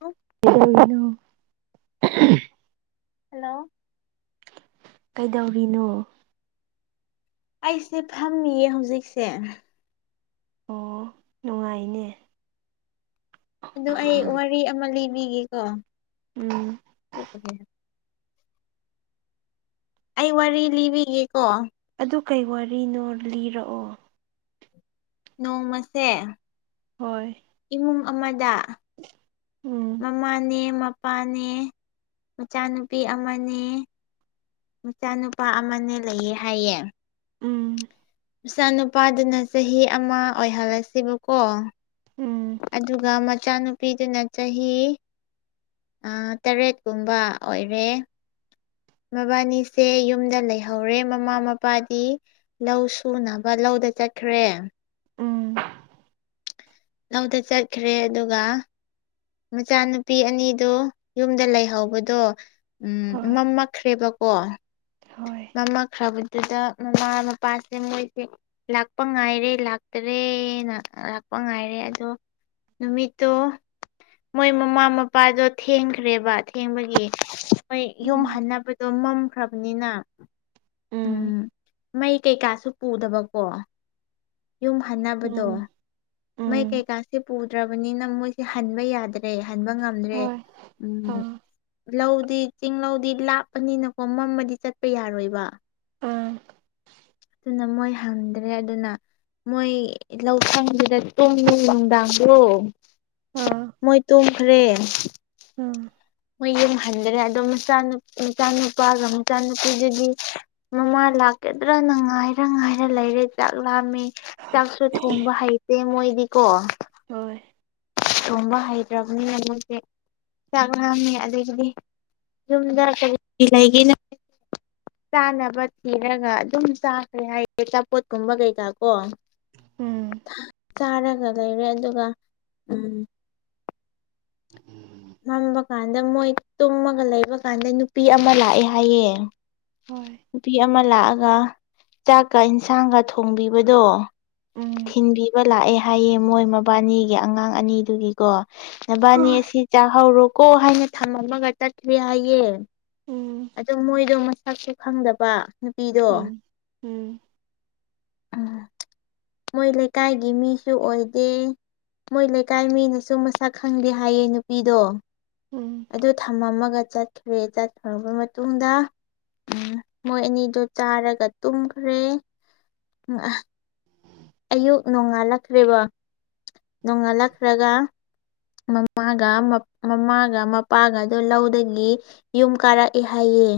ꯍ [inaudible] ꯅꯣ [unintelligible] ꯍꯜꯂꯣ ꯀꯩꯗꯧꯔꯤꯅꯣ ꯑꯩꯁꯦ ꯐꯝꯃꯤꯌꯦ ꯍꯧꯖꯤꯛꯁꯦ ꯑꯣ ꯅꯨꯡꯉꯥꯏꯅꯦ ꯑꯗꯣ ꯑꯩ ꯋꯥꯔꯤ ꯑꯃ ꯂꯤꯕꯤꯒꯦꯀꯣ ꯎꯝ [unintelligible] ꯑꯩ ꯋꯥꯔꯤ ꯂꯤꯕꯤꯒꯦꯀꯣ ꯑꯗꯨ ꯀꯩ ꯋꯥꯔꯤꯅꯣ ꯂꯤꯔꯛꯑꯣ ꯅꯣꯡꯃꯁꯦ ꯍꯣꯏ ꯏꯃꯨꯡ ꯑꯃꯗ ꯎꯝ ꯃꯃꯥꯅꯦ ꯃꯄꯥꯅꯦ ꯃꯆꯥꯅꯨꯄꯤ ꯑꯃꯅꯦ ꯃꯆꯥꯅꯨꯄꯥ ꯑꯃꯅꯦ ꯂꯩꯌꯦ ꯍꯥꯏꯌꯦ ꯎꯝ ꯃꯆꯥꯅꯨꯄꯥꯗꯨꯅ ꯆꯍꯤ ꯑꯃ ꯑꯣꯏꯍꯜꯂꯁꯦꯕꯀꯣ ꯎꯝ ꯑꯗꯨꯒ ꯃꯆꯥꯅꯨꯄꯤꯗꯨꯅ ꯆꯍꯤ ꯑ꫰ꯇꯔꯦꯠꯀꯨꯝꯕ ꯑꯣꯏꯔꯦ ꯃꯕꯥꯅꯤꯁꯦ ꯌꯨꯝꯗ ꯂꯩꯍꯧꯔꯦ ꯃꯃꯥ ꯃꯄꯥꯗꯤ ꯂꯧ ꯁꯨꯅꯕ ꯂꯧꯗ ꯆꯠꯈ꯭ꯔꯦ ꯎꯝ ꯂꯧꯗ ꯆꯠꯈ꯭ꯔꯦ ꯑꯗꯨꯒ ꯃꯆꯥꯅꯨꯄꯤ ꯑꯅꯤꯗꯣ ꯌꯨꯝꯗ ꯂꯩꯍꯧꯕꯗꯣ ꯎꯝ ꯍꯣꯏ ꯃꯝꯃꯛꯈ꯭ꯔꯦꯕꯀꯣ ꯍꯣꯏ ꯃꯃꯈ꯭ꯔꯕꯗꯨꯗ ꯃꯃꯥ ꯃꯄꯥꯁꯦ ꯃꯣꯏꯁꯦ ꯂꯥꯛꯄ ꯉꯥꯏꯔꯦ ꯂꯥꯛꯇꯔꯦꯅ ꯂꯥꯛꯄ ꯉꯥꯏꯔꯦ ꯑꯗꯣ ꯅꯨꯃꯤꯠꯇꯨ ꯃꯣꯏ ꯃꯃꯥ ꯃꯄꯥꯗꯣ ꯊꯦꯡꯈ꯭ꯔꯦꯕ ꯊꯦꯡꯕꯒꯤ ꯃꯣꯏ ꯌꯨꯝ ꯎꯝ ꯍꯟꯅꯕ ꯑꯣ ꯃꯝꯈ꯭ꯔꯕꯅꯤꯅ ꯎꯝ ꯃꯩ ꯀꯩꯀꯥꯁꯨ ꯄꯨꯗꯕꯀꯣ ꯌꯨꯝ ꯍꯟꯅꯕꯗꯣ ꯎꯝ ꯃꯩ ꯎꯝ ꯀꯩꯀꯥꯁꯦ ꯄꯨꯗ꯭ꯔꯕꯅꯤꯅ ꯃꯣꯏꯁꯦ ꯍꯟꯕ ꯌꯥꯗ꯭ꯔꯦ ꯍꯟꯕ ꯉꯝꯗ꯭ꯔꯦ ꯍꯣꯏ ꯑꯥ ꯎꯝ ꯂꯧꯗꯤ ꯆꯤꯡ ꯂꯧꯗꯤ ꯂꯥꯞꯄꯅꯤꯅꯀꯣ ꯃꯃꯗꯤ ꯆꯠꯄ ꯌꯥꯔꯣꯏꯕ ꯑꯥ ꯑꯗꯨꯅ ꯃꯣꯏ ꯍꯪꯗ꯭ꯔꯦ ꯑꯗꯨꯅ ꯃꯣꯏ ꯂꯧꯁꯪꯒꯤꯗ ꯇꯨꯝꯃꯦ ꯅꯨꯡꯗꯥꯡꯗꯣ ꯑꯥ ꯃꯣꯏ ꯇꯨꯝꯈ꯭ꯔꯦ ꯎꯝ ꯃꯣꯏ ꯌꯨꯝꯍꯟꯗ꯭ꯔꯦ ꯑꯗꯣ ꯃꯆꯥꯅꯨ ꯃꯆꯥꯅꯨꯄꯥꯒ ꯃꯆꯥꯅꯨꯄꯤꯗꯨꯗꯤ ꯃꯃꯥ ꯂꯥꯛꯀꯗ꯭ꯔꯥꯅ ꯉꯥꯏꯔ ꯉꯥꯏꯔ ꯂꯩꯔꯦ ꯆꯥꯛ ꯂꯥꯝꯃꯦ ꯆꯥꯛꯁꯨ ꯊꯣꯡꯕ ꯍꯩꯇꯦ ꯃꯣꯏꯗꯤꯀꯣ ꯍꯣꯏ ꯊꯣꯡꯕ ꯍꯩꯇ꯭ꯔꯕꯅꯤꯅ ꯃꯣꯏꯁꯦ ꯆꯥꯛ ꯂꯥꯝꯃꯦ ꯑꯗꯒꯤꯗꯤ ꯌꯨꯝꯗ [unintelligible] ꯆꯥꯅꯕ ꯊꯤꯔꯒ ꯑꯗꯨꯝ ꯆꯥꯈ꯭ꯔꯦ ꯍꯥꯏꯔꯦ ꯑꯆꯥꯄꯣꯠꯀꯨꯝꯕ ꯀꯩꯀꯥ ꯀꯣ ꯎꯝ ꯆꯥꯔꯒ ꯂꯩꯔꯦ ꯑꯗꯨꯒ ꯎꯝ ꯎꯝ ꯃꯝꯕ ꯀꯥꯟꯗ ꯃꯣꯏ ꯇꯨꯝꯃꯒ ꯂꯩꯕ ꯀꯥꯟꯗ ꯅꯨꯄꯤ ꯑꯃ ꯂꯥꯛꯑꯦ ꯍꯥꯏꯌꯦ ꯍꯣꯏ ꯅꯨꯄꯤ ꯑꯃ ꯂꯥꯛꯑꯒ ꯆꯥꯛꯀ ꯏꯟꯁꯥꯡꯒ ꯊꯣꯡꯕꯤꯕꯗꯣ ꯎꯝ ꯊꯤꯟꯕꯤꯕ ꯂꯥꯛꯑꯦ ꯍꯥꯏꯌꯦ ꯃꯣꯏ ꯃꯕꯥꯅꯤꯒꯤ ꯑꯉꯥꯡ ꯑꯅꯤꯗꯨꯒꯤꯀꯣ ꯅꯕꯥꯅꯤ ꯍꯣꯏ ꯑꯁꯤ ꯆꯥꯍꯧꯔꯣꯀꯣ ꯍꯥꯏꯅ ꯊꯝꯃꯃꯒ ꯆꯠꯈꯦ ꯍꯥꯏꯌꯦ ꯎꯝ ꯑꯗꯨꯣ ꯃꯣꯏꯗꯣ ꯃꯁꯛꯁꯨ ꯈꯪꯗꯕ ꯅꯨꯄꯤꯗꯣ ꯎꯝ ꯎꯝ ꯎꯝ ꯃꯣꯏ ꯂꯩꯀꯥꯏꯒꯤ ꯃꯤꯁꯨ ꯑꯣꯏꯗꯦ ꯃꯣꯏ ꯂꯩꯀꯥꯏ ꯃꯤꯅꯁꯨ ꯃꯁꯛ ꯈꯪꯗꯦ ꯍꯥꯏꯌꯦ ꯅꯨꯄꯤꯗꯣ ꯎꯝ ꯑꯗꯨ ꯊꯝꯃꯝꯃꯒ ꯆꯠꯈ꯭ꯔꯦ ꯆꯠꯈꯔꯕ ꯃꯇꯨꯡꯗ ꯎꯝ ꯃꯣꯏ ꯑꯅꯤꯗꯨ ꯆꯥꯔꯒ ꯇꯨꯝꯈ꯭ꯔꯦ ꯎ ꯑ ꯑꯌꯨꯛ ꯅꯣꯡꯉꯥꯜꯂꯛꯈ꯭ꯔꯦꯕ ꯅꯣꯡꯉꯥꯜꯂꯛꯈ꯭ꯔꯒ ꯃꯃꯥꯒ ꯃꯃꯥꯒ ꯃꯄꯥꯒꯗ ꯂꯧꯗꯒꯤ ꯌꯨꯝ ꯀꯥꯔꯛꯑꯦ ꯍꯥꯏꯌꯦ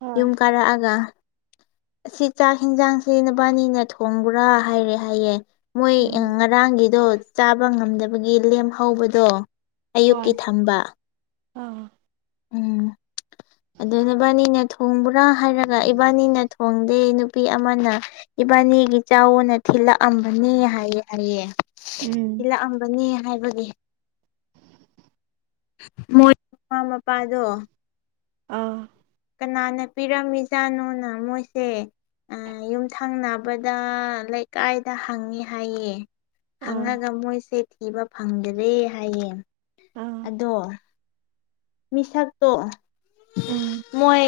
ꯍꯣꯏ ꯌꯨꯝ ꯀꯥꯔꯛꯑꯒ ꯑꯁꯤ ꯆꯥꯛ ꯌꯦꯟꯖꯥꯡꯁꯦ ꯅꯨꯕꯥꯅꯤꯅ ꯊꯣꯡꯕ꯭ꯔꯥ ꯍꯥꯏꯔꯦ ꯍꯥꯏꯌꯦ ꯃꯣꯏ ꯎꯝ ꯉꯔꯥꯡꯒꯤꯗꯣ ꯆꯥꯕ ꯉꯝꯗꯕꯒꯤ ꯂꯦꯝꯍꯧꯕꯗꯣ ꯍꯣꯏ ꯑꯌꯨꯛꯀꯤ ꯊꯝꯕ ꯑꯥ ꯎꯝ ꯑꯗꯨ ꯅꯕꯥꯅꯤꯅ ꯊꯣꯡꯕ꯭ꯔꯥ ꯍꯥꯏꯔꯒ ꯏꯕꯥꯅꯤꯅ ꯍꯣꯡꯗꯦ ꯅꯨꯄꯤ ꯑꯃꯅ ꯏꯕꯥꯅꯤꯒꯤ ꯆꯥꯎꯅ ꯊꯤꯜꯂꯛꯑꯝꯕꯅꯤ ꯍꯥꯏꯌꯦ ꯍꯥꯏꯌꯦ ꯎꯝ ꯊꯤꯜꯂꯛꯑꯝꯕꯅꯤ ꯍꯥꯏꯕꯒꯤ ꯃꯣꯏ ꯃꯃꯥ ꯃꯄꯥꯗꯣ ꯑꯥ ꯀꯅꯥꯅ ꯄꯤꯔꯝꯃꯤꯖꯥꯠꯅꯣꯅ ꯃꯣꯏꯁꯦ ꯌꯨꯝꯊꯪꯅꯕꯗ ꯂꯩꯀꯥꯏꯗ ꯍꯪꯉꯦ ꯍꯥꯏꯌꯦ ꯑꯥ ꯍꯪꯉꯒ ꯃꯣꯏꯁꯦ ꯊꯤꯕ ꯐꯪꯗ꯭ꯔꯦ ꯍꯥꯏꯌꯦ ꯑꯝ ꯑꯗꯣ ꯃꯤꯁꯛꯇꯣ ꯎꯝ ꯃꯣꯏ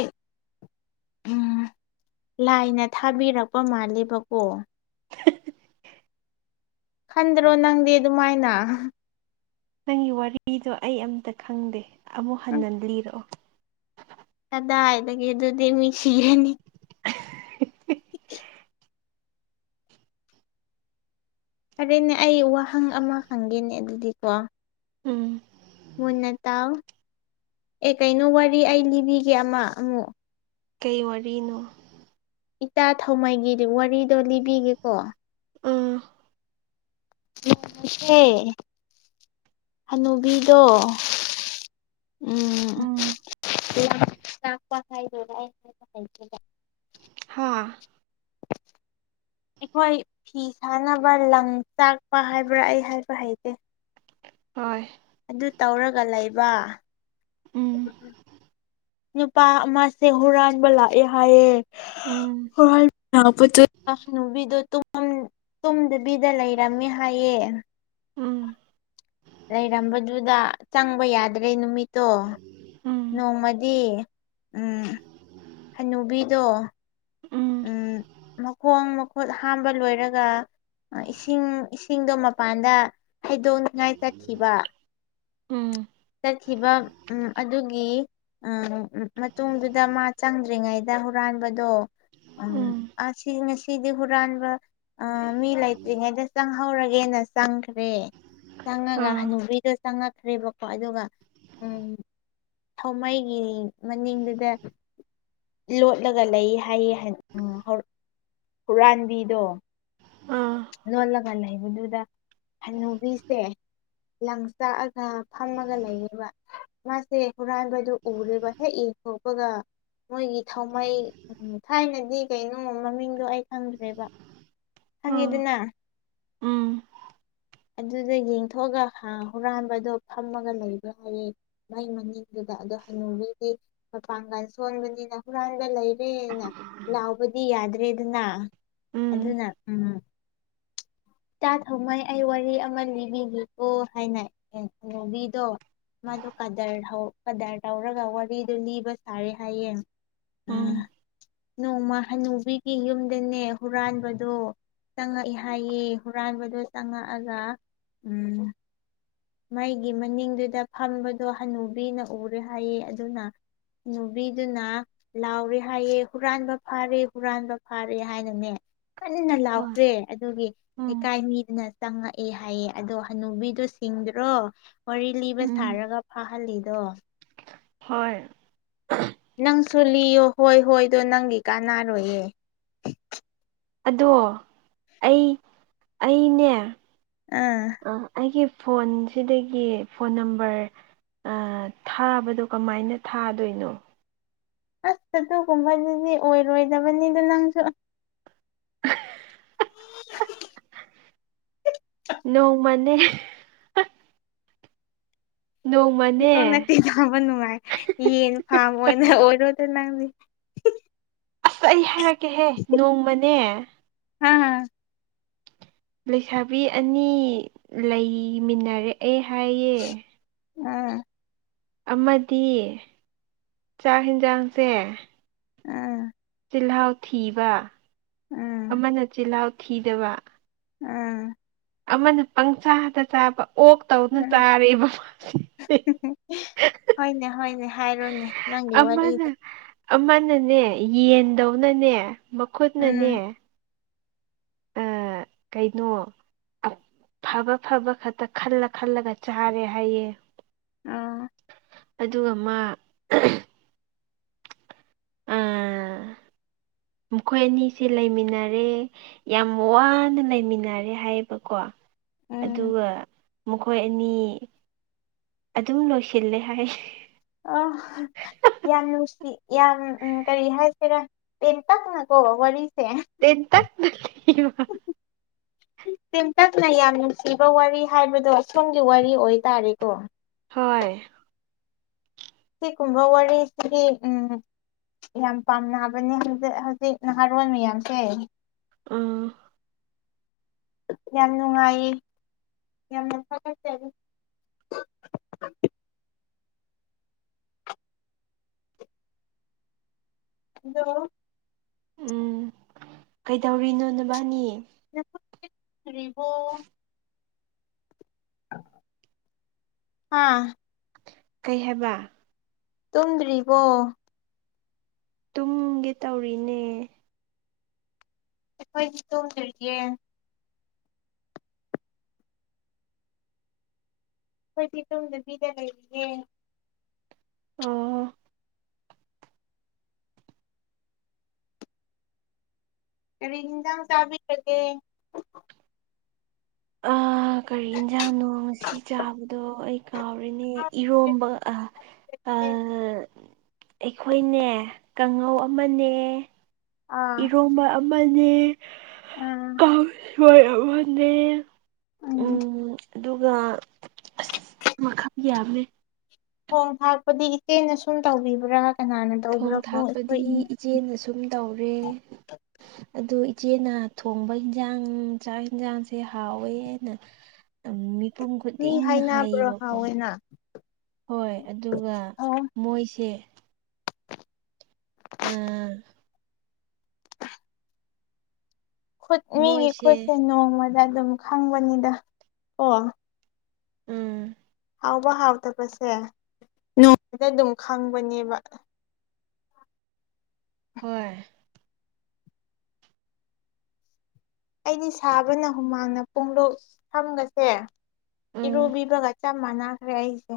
ꯎꯝ ꯂꯥꯏꯅ ꯊꯥꯕꯤꯔꯛꯄ ꯃꯥꯜꯂꯦꯕꯀꯣ ꯈꯟꯗ꯭ꯔꯣ ꯅꯪꯗꯤ ꯑꯗꯨꯃꯥꯏꯅ ꯅꯪꯒꯤ ꯋꯥꯔꯤꯗꯣ ꯑꯩ ꯑꯝꯇ ꯈꯪꯗꯦ ꯑꯃꯨꯛ ꯎꯝ ꯍꯟꯅ ꯂꯤꯔꯛꯑꯣ ꯀꯗꯥꯏꯗꯒꯤ ꯑꯗꯨꯗꯤ ꯃꯤ ꯁꯤꯔꯅꯤ [unintelligible] [unintelligible] ꯐꯔꯦꯅꯦ ꯑꯩ ꯋꯥꯍꯪ ꯑꯃ ꯍꯪꯒꯦꯅꯦ ꯑꯗꯨꯗꯤꯀꯣ ꯎꯝ ꯃꯨꯟꯅ ꯇꯥꯎ ꯑꯦ ꯀꯩꯅꯣ ꯋꯥꯔꯤ ꯑꯩ ꯂꯤꯕꯤꯒꯦ ꯑꯃ ꯑꯃꯨꯛ ꯀꯩ ꯋꯥꯔꯤꯅꯣ ꯏꯇꯥ ꯊꯧꯃꯥꯏꯒꯤ ꯋꯥꯔꯤꯗꯣ ꯂꯤꯕꯤꯒꯦꯀꯣ ꯎꯝ [unintelligible] ꯍꯅꯨꯕꯤꯗꯣ ꯎꯝ ꯎꯝ [unintelligible] ꯍꯥꯥ [unintelligible] ꯑꯩꯈꯣꯏ ꯐꯤ ꯁꯥꯥꯟꯅꯕ ꯂꯪ ꯆꯥꯛꯄ ꯍꯥꯏꯕ꯭ꯔꯥ ꯑꯩ ꯍꯥꯏꯕ ꯍꯩꯇꯦ ꯍꯣꯏ ꯑꯗꯨ ꯇꯧꯔꯒ ꯂꯩꯕ ꯎꯝ ꯅꯨꯄꯥ ꯑꯃꯁꯦ ꯍꯨꯔꯥꯟꯕ ꯂꯥꯛꯑꯦ ꯍꯥꯏꯌꯦ ꯎꯝ ꯍꯣꯏ ꯍꯣꯏ [unintelligible] ꯇꯨꯝ ꯇꯨꯝꯗꯕꯤꯗ ꯂꯩꯔꯝꯃꯦ ꯍꯥꯏꯌꯦ ꯎꯝ ꯂꯩꯔꯝꯕꯗꯨꯗ ꯆꯪꯕ ꯌꯥꯗ꯭ꯔꯦ ꯅꯨꯃꯤꯠꯇꯣ ꯎꯝ ꯅꯣꯡꯃꯗꯤ ꯎꯝ ꯍꯅꯨꯕꯤꯗꯣ ꯎꯝ ꯃꯈꯣꯡ ꯈꯨꯠ ꯍꯥꯝꯕ ꯂꯣꯏꯔꯒ ꯏꯁꯤꯡ ꯏꯁꯤꯡꯗꯣ ꯃꯄꯥꯟꯗ ꯍꯩꯗꯣꯛꯅꯤꯡꯉꯥꯏ ꯆꯠꯈꯤꯕ ꯎꯝ ꯆꯠꯈꯤꯕ ꯎꯝ ꯑꯗꯨꯒꯤ ꯎꯝ ꯃꯇꯨꯡꯗꯨꯗ ꯃꯥ ꯆꯪꯗ꯭ꯔꯤꯉꯩꯗ ꯍꯨꯔꯥꯟꯕꯗꯣ ꯎꯝ ꯉꯁꯤꯗꯤ ꯍꯨꯔꯥꯟꯕ ꯑ ꯃꯤ ꯂꯩꯇ꯭ꯔꯤꯉꯩꯗ ꯆꯪ ꯍꯧꯔꯒꯦꯅ ꯆꯪꯈ꯭ꯔꯦ ꯆꯪꯉꯒ ꯑꯥ ꯍꯅꯨꯕꯤꯗ ꯆꯪꯉꯛꯈ꯭ꯔꯦꯕ ꯀꯣ ꯑꯗꯨꯒ ꯎꯝ ꯊꯧꯃꯩꯒꯤ ꯃꯅꯤꯡꯗꯨꯗ ꯂꯣꯠꯂꯒ ꯂꯩ ꯍꯥꯏꯌꯦ ꯎ ꯍꯨꯔꯥꯟꯕꯤꯗꯣ ꯑꯥ ꯂꯣꯠꯂꯒ ꯂꯩꯕꯗꯨꯗ ꯍꯅꯨꯕꯤꯁꯦ ꯂꯪ ꯆꯥꯛꯑꯒ ꯐꯝꯃꯒ ꯂꯩꯌ‌ꯦꯕ ꯃꯥꯁꯦ ꯍꯨꯔꯥꯟꯕꯗꯨ‌ ꯎꯔꯦꯕ ꯍꯦꯛ ꯑꯗꯨꯒ ꯃꯣꯏꯒꯤ ꯊꯥꯎꯃꯩ ꯊꯥꯏꯅꯗꯤ ꯀꯩꯅꯣ ꯃꯃꯤꯡꯗꯣ ꯑꯩ ꯈꯪꯗ꯭ꯔꯦꯕ ꯑꯥ ꯈꯪꯏꯗꯅ ꯎꯝ ꯑꯗꯨꯗ ꯌꯦꯡꯊꯣꯛꯑꯒ ꯍꯨꯔꯥꯟꯕꯗꯣ ꯐꯝꯃꯒ ꯂꯩꯕ꯭ꯔ ꯍꯥꯏꯌꯦ ꯃꯩ ꯃꯅꯤꯡꯗꯨꯗ ꯑꯗ ꯍꯅꯨꯕꯤꯗꯤ ꯃꯄꯥꯡꯒꯥꯟ ꯁꯣꯟꯕꯅꯤꯅ ꯍꯨꯔꯥꯟꯕ ꯂꯩ ꯄ‌ꯦꯟꯅ ꯂꯥꯎꯕꯗꯤ ꯌꯥꯗ꯭ꯔꯦꯗꯅ ꯎꯝ ꯑꯗꯨꯅ ꯎꯝ ꯏꯇꯥ ꯊꯧꯃꯩ ꯑꯩ ꯋꯥꯔꯤ ꯑꯃ ꯂꯤꯕꯤꯒꯦꯀꯣ ꯍꯥꯏꯅ ꯍꯅꯨꯕꯤꯗꯣ ꯃꯥꯗ ꯀꯗꯔ ꯀꯗꯔ ꯇꯧꯔꯒ ꯋꯥꯔꯤꯗꯣ ꯂꯤꯕ ꯁꯥꯔꯦ ꯍꯥꯏꯌꯦ ꯎꯝ ꯅꯣꯡꯃ ꯍꯅꯨꯕꯤꯒꯤ ꯌꯨꯝꯗꯅꯦ ꯍꯨꯔꯥꯟꯕꯗꯣ ꯆꯪꯉꯛꯏꯦ ꯍꯥꯏꯌꯦ ꯍꯨꯔꯥꯏꯕꯗꯣ ꯆꯪꯉꯛꯑꯒ ꯃꯩꯒꯤ ꯃꯅꯤꯡꯗꯨꯗ ꯐꯝꯕꯗꯣ ꯍꯅꯨꯕꯤꯅ ꯎꯔꯦ ꯍꯥꯏꯌꯦ ꯑꯗꯨꯅ ꯅꯨꯕꯤꯗꯨꯅ ꯂꯥꯎꯔꯦ ꯍꯥꯏꯌꯦ ꯍꯨꯔꯥꯟꯕ ꯐꯥꯔꯦ ꯍꯨꯔꯥꯟꯕ ꯐꯥꯔꯦ ꯍꯥꯏꯅꯅꯦ ꯀꯟꯅ ꯍꯣꯏ ꯂꯥꯎꯇ꯭ꯔꯦ ꯑꯗꯨꯒꯤ ꯎꯝ ꯑꯅꯤꯗꯨꯅ ꯆꯪꯉꯛꯑꯦ ꯍꯥꯏꯌꯦ ꯑꯗꯣ ꯍꯅꯨꯕꯤꯗꫭ ꯁꯤꯡꯗ꯭ꯔꯣ ꯋꯥꯔꯤ ꯂꯤꯕ ꯎꯝ ꯁꯥꯔꯒ ꯐꯍꯜꯂꯤꯗꯣ ꯍꯣꯏ ꯅꯪ ꯁꯨ ꯂꯤꯌꯣ ꯍꯣꯏ ꯍꯣꯏꯗꯣ ꯅꯪꯒꯤ ꯀꯥꯟꯅꯔꯣꯏꯌꯦ ꯑꯗꯣ ꯑꯩ ꯑꯩꯅꯦ ꯑꯥ ꯑ ꯑꯩꯒꯤ ꯐꯣꯟꯁꯤꯗꯒꯤ ꯐꯣꯟ ꯅꯝꯕꯔ ꯊꯥꯕꯗꯣ ꯀꯃꯥꯏꯅ ꯊꯥꯗꯣꯏꯅꯣ ꯑꯁ ꯑꯗꯨꯒꯨꯝꯕꯗꯨꯗꯤ ꯑꯣꯏꯔꯣꯏꯗꯕꯅꯤꯗ ꯅꯪꯁꯨ ꯑꯁ ꯅꯣꯡꯃꯅꯦ ꯅꯣꯡꯃꯅꯦ ꯁꯣꯛ ꯅꯛꯇꯤ ꯊꯥꯕ ꯅꯨꯡꯉꯥꯏ ꯌꯦꯟ ꯐꯥꯝ ꯑꯣꯏꯅ ꯑꯣꯏꯔꯣꯗ ꯅꯪꯅꯤ ꯑꯁ ꯑꯩ ꯍꯥꯏꯔꯛꯀꯦꯍꯦ ꯅꯣꯡꯃꯅꯦ ꯍꯥ ꯂꯩꯁꯥꯕꯤ ꯑꯅꯤ ꯂꯩꯃꯤꯟꯅꯔꯛꯑꯦ ꯍꯥꯏꯌꯦ ꯑꯝ ꯑꯃꯗꯤ ꯆꯥꯛ ꯌꯦꯟꯁꯥꯡꯁꯦ ꯑꯥ ꯆꯤꯜꯍꯥꯎ ꯊꯤꯕ ꯑꯥ ꯑꯃꯅ ꯆꯤꯜꯍꯥꯎ ꯊꯤꯗꯕ ꯎꯝ ꯑꯃꯅ ꯄꯪꯁꯥꯗ ꯆꯥꯕ ꯑꯣꯛ ꯇꯧꯅ ꯑꯥ ꯆꯥꯔꯕ ꯄ ꯍꯣꯏꯅꯦ ꯍꯣꯏꯅꯦ ꯍꯥꯏꯔꯨꯅꯦ ꯅꯪꯒꯤ ꯑꯃꯅ ꯋꯥꯔꯤꯗ ꯑꯃꯅꯅꯦ ꯌꯦꯟꯗꯧꯅꯅꯦ ꯎꯝ ꯃꯈꯨꯠꯅꯅꯦ ꯑ ꯀꯩꯅꯣ ꯐꯕ ꯐꯕ ꯈꯛꯇ ꯈꯜꯂ ꯈꯜꯂꯒ ꯆꯥꯔꯦ ꯍꯥꯏꯌꯦ ꯑꯥ ꯑꯗꯨꯒ ꯃꯥ [inaudible] ꯃꯈꯣꯏ ꯑꯅꯤꯁꯦ ꯂꯩꯃꯤꯟꯅꯔꯦ ꯌꯥꯝ ꯋꯥꯅ ꯂꯩꯃꯤꯟꯅꯔꯦ ꯍꯥꯏꯌꯦꯕꯀꯣ ꯎꯝ ꯑꯗꯨꯒ ꯃꯈꯣꯏ ꯑꯅꯤ ꯑꯗꯨꯝ ꯂꯣꯏꯁꯤꯜꯂꯦ ꯍꯥꯏ ꯑ ꯌꯥꯝ ꯅꯨꯡꯁꯤ ꯌꯥꯝ ꯀꯔꯤ ꯍꯥꯏꯁꯤꯔꯥ ꯇꯦꯟꯇꯛꯅꯀꯣ ꯋꯥꯔꯤ ꯇꯦꯟ ꯇ ꯅ ꯂꯤꯕ ꯎ ꯇ‌ꯦꯟꯇꯛꯅ ꯌꯥꯝ ꯅꯨꯡꯁꯤꯕ ꯋꯥꯔꯤ ꯍꯥꯏꯕꯗꯣ ꯑꯁꯣꯝꯒꯤ ꯋꯥꯔꯤ ꯑꯣꯏꯇꯥꯔꯦꯀꯣ ꯍꯣꯏ ꯁꯤꯒꯨꯝꯕ ꯋꯥꯔꯤꯁꯤꯗꯤ ꯎꯝ ꯌꯥꯝ ꯄꯥꯝꯅꯕꯅꯦ ꯍꯧꯖꯤꯛ ꯍꯧꯖꯤꯛ ꯅꯍꯥꯔꯣꯜ ꯃꯌꯥꯝꯁꯦ ꯑꯥ ꯌꯥꯝ ꯅꯨꯡꯉꯥꯏꯌꯦ ꯌꯥꯝꯅ ꯐꯒꯠꯆꯔꯤ ꯍꯗꯣ ꯎꯝ ꯀꯩꯗꯧꯔꯤꯅꯣ ꯅꯕꯥꯅꯤ [inaudible] ꯑꯥ ꯀꯩ ꯍꯥꯏꯕ ꯇꯨꯝꯗ꯭ꯔꯤꯕꯣ ꯇꯨꯝꯒꯦ ꯇꯧꯔꯤꯅꯦ꯫ ꯑꯩꯈꯣꯏꯗꯤ ꯇꯨꯝꯗ꯭ꯔꯤꯌꯦ꯫ ꯑꯩꯈꯣꯏꯗꯤ ꯇꯨꯝꯗꯕꯤꯗ ꯂꯩꯔꯤꯌꯦ꯫ ꯑꯣ___ ꯀꯔꯤ ꯍꯦꯟꯖꯥꯡ ꯆꯥꯕꯤꯔꯒꯦ? ꯑꯥ [unintelligible] ꯀꯔꯤ ꯌꯦꯟꯖꯥꯡꯅꯣ ꯉꯁꯤ ꯆꯥꯕꯗꯣ ꯑꯩ ꯀꯥꯎꯔꯦꯅꯦ ꯏꯔꯣꯝꯕ ꯑ꯫ ꯑꯦ [inaudible] ꯑꯩꯈꯣꯏꯅꯦ ꯀꯥꯡꯉꯧ ꯑꯃꯅꯦ____ ꯑꯥ ꯏꯔꯣꯝꯕ ꯑꯃꯅ‌ꯦ ꯎꯝ ꯀꯥꯡꯁꯣꯏ ꯑꯃꯅ‌ꯦ ꯎ ꯑꯗꯨꯒ ꯑꯁ ꯃꯈꯜ ꯌꯥꯝꯃꯦ ꯈꯣꯡ ꯊꯥꯛꯄꯗꯤ ꯏꯆꯦꯅ ꯁꯨꯝ ꯇꯧꯕꯤꯕ꯭ꯔꯥ ꯀꯅꯥꯅ ꯊꯣꯡ ꯇꯧꯕ꯭ꯔꯥꯀꯣ ꯑꯩꯈꯣꯏ ꯊꯥꯛꯄꯗꯤ ꯏꯆꯦꯅ ꯁꯨꯝ ꯇꯧꯔꯦ ꯑꯗꯨ ꯏꯆꯦꯅ ꯊꯣꯡꯕ ꯏꯟꯁꯥꯡ ꯆꯥꯛ ꯌꯦꯟꯁꯥꯡꯁꯦ ꯍꯥꯎꯋꯦꯅ [inaudible] ꯃꯤꯄꯨꯝ ꯃꯤ ꯈꯨꯗꯤꯡꯅ ꯍꯥꯏꯅꯕ꯭ꯔꯣ ꯍꯥꯏꯌꯦꯕꯀꯣ ꯍꯥꯎꯋꯦꯅ ꯍꯣꯏ ꯑꯗꯨꯒ ꯑꯣ ꯃꯣꯏꯁꯦ ꯑꯥ ꯈꯨꯠ ꯃꯤꯒꯤ ꯃꯣꯏꯁꯦ ꯈꯨꯠꯁꯦ ꯅꯣꯡꯃꯗ ꯑꯗꯨꯝ ꯈꯪꯕꯅꯤꯗ ꯑꯣ ꯎꯝ___ ꯍꯥꯎꯕ ꯍꯥꯎꯇꯕꯁꯦ ꯅꯣꯡꯃꯗ ꯑꯗꯨꯝ ꯈꯪꯕꯅꯦꯕ꯫ ꯍꯣꯏ꯫ ꯑꯩꯗꯤ ꯁꯥꯕꯅ ꯍꯨꯃꯥꯡꯅ ꯄꯨꯡꯂꯨꯛ ꯁꯝꯒꯁꯦ ꯎꯝ ꯏꯔꯨꯕꯤꯕꯒ____ ꯆꯞ ꯃꯥꯟꯅꯈ꯭ꯔꯦ ꯑꯩꯁꯦ꯫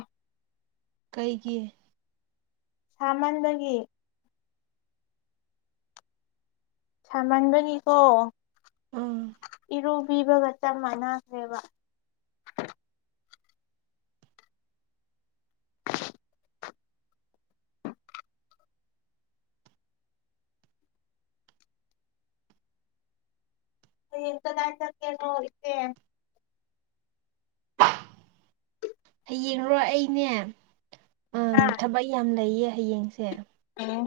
ꯀꯩꯒꯤ? ꯁꯥꯃꯟꯕꯒꯤ꯫ ꯁꯥꯃꯟꯕꯒꯤꯀꯣ ꯎꯝ ꯏꯔꯨꯕꯤꯕꯒ ꯆꯞ ꯃꯥꯟꯅꯈ꯭ꯔꯦꯕ꯫ ꯌꯦ ꯀꯗꯥ ꯆꯠꯀꯦꯅꯣ ꯏꯆꯦ ꯌꯤꯔꯣ ꯑꯩꯅꯦ ꯍꯥ ꯎꯝ ꯊꯕꯛ ꯌꯥꯝ ꯂꯩꯌꯦ ꯍꯌꯦꯡꯁꯦ꯫ ꯑꯣ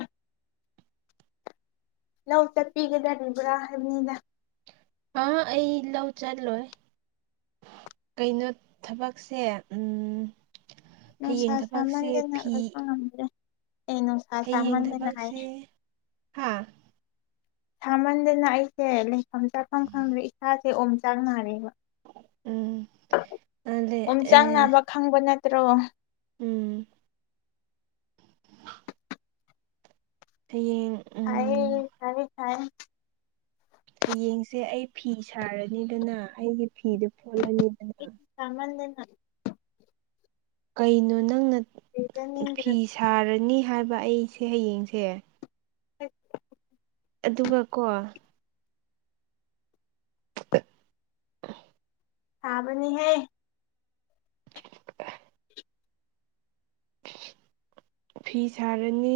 ꯂꯧ ꯆꯠꯄꯤꯒꯗꯧꯔꯤꯕ꯭ꯔꯥ ꯍꯥꯏꯕꯅꯤꯗ꯫ ꯑꯥ ꯑꯩ ꯂꯧ ꯆꯠꯂꯣꯏ꯫ ꯀꯩꯅꯣ ꯊꯕꯛꯁꯦ ꯎꯝ___ ꯅꯨꯡꯁꯥ ꯁꯥꯃꯟꯗꯅ ꯂꯩꯕ ꯉꯝꯗ꯭ꯔꯦ ꯏꯅꯨꯡꯁ__ ꯍꯌꯦꯡ ꯊꯕꯛꯁꯦ ꯍꯥ__ ꯁꯥꯃꯟꯗꯅ ꯑꯩꯁꯦ ꯂꯩꯐꯝ ꯆꯥꯐꯝ ꯈꯪꯗ꯭ꯔꯦ ꯏꯁꯥꯁꯦ ꯑꯣꯝꯆꯥꯛ ꯅꯥꯔꯦꯕ꯫ ꯎꯝ ꯑꯗꯦ ꯑꯣꯝ ꯆꯥꯛ ꯑꯦ ꯅꯥꯕ ꯈꯪꯕ ꯅꯠꯇ꯭ꯔꯣ? ꯎꯝ ꯍꯌꯦꯡ ꯁꯥꯌꯦ ꯎꯝ ꯁꯥꯌꯦ ꯁꯥꯌꯦ ꯍꯌꯦꯡꯁꯦ ꯑꯩ ꯐꯤ ꯁꯥꯔꯅꯤꯗꯅ ꯑꯩꯒꯤ ꯐꯤꯗꯨ ꯐꯣꯠꯂꯅꯤ꯫ ꯁꯥꯃꯟꯗꯅ ꯀꯩꯅꯣ ꯅꯪꯅ ꯂꯩꯖꯅꯤꯡꯗ꯭ꯔꯦ ꯐꯤ ꯁꯥꯔꯅꯤ ꯍꯥꯏꯕ ꯑꯩꯁꯦ ꯍꯌꯦꯡꯁꯦ꯫ ꯑ [inaudible] ꯑꯗꯨꯒ ꯀꯣ꯫ ꯁꯥꯕꯅꯤ ꯍꯦ [inaudible] ꯐꯤ ꯁꯥꯔꯅꯤ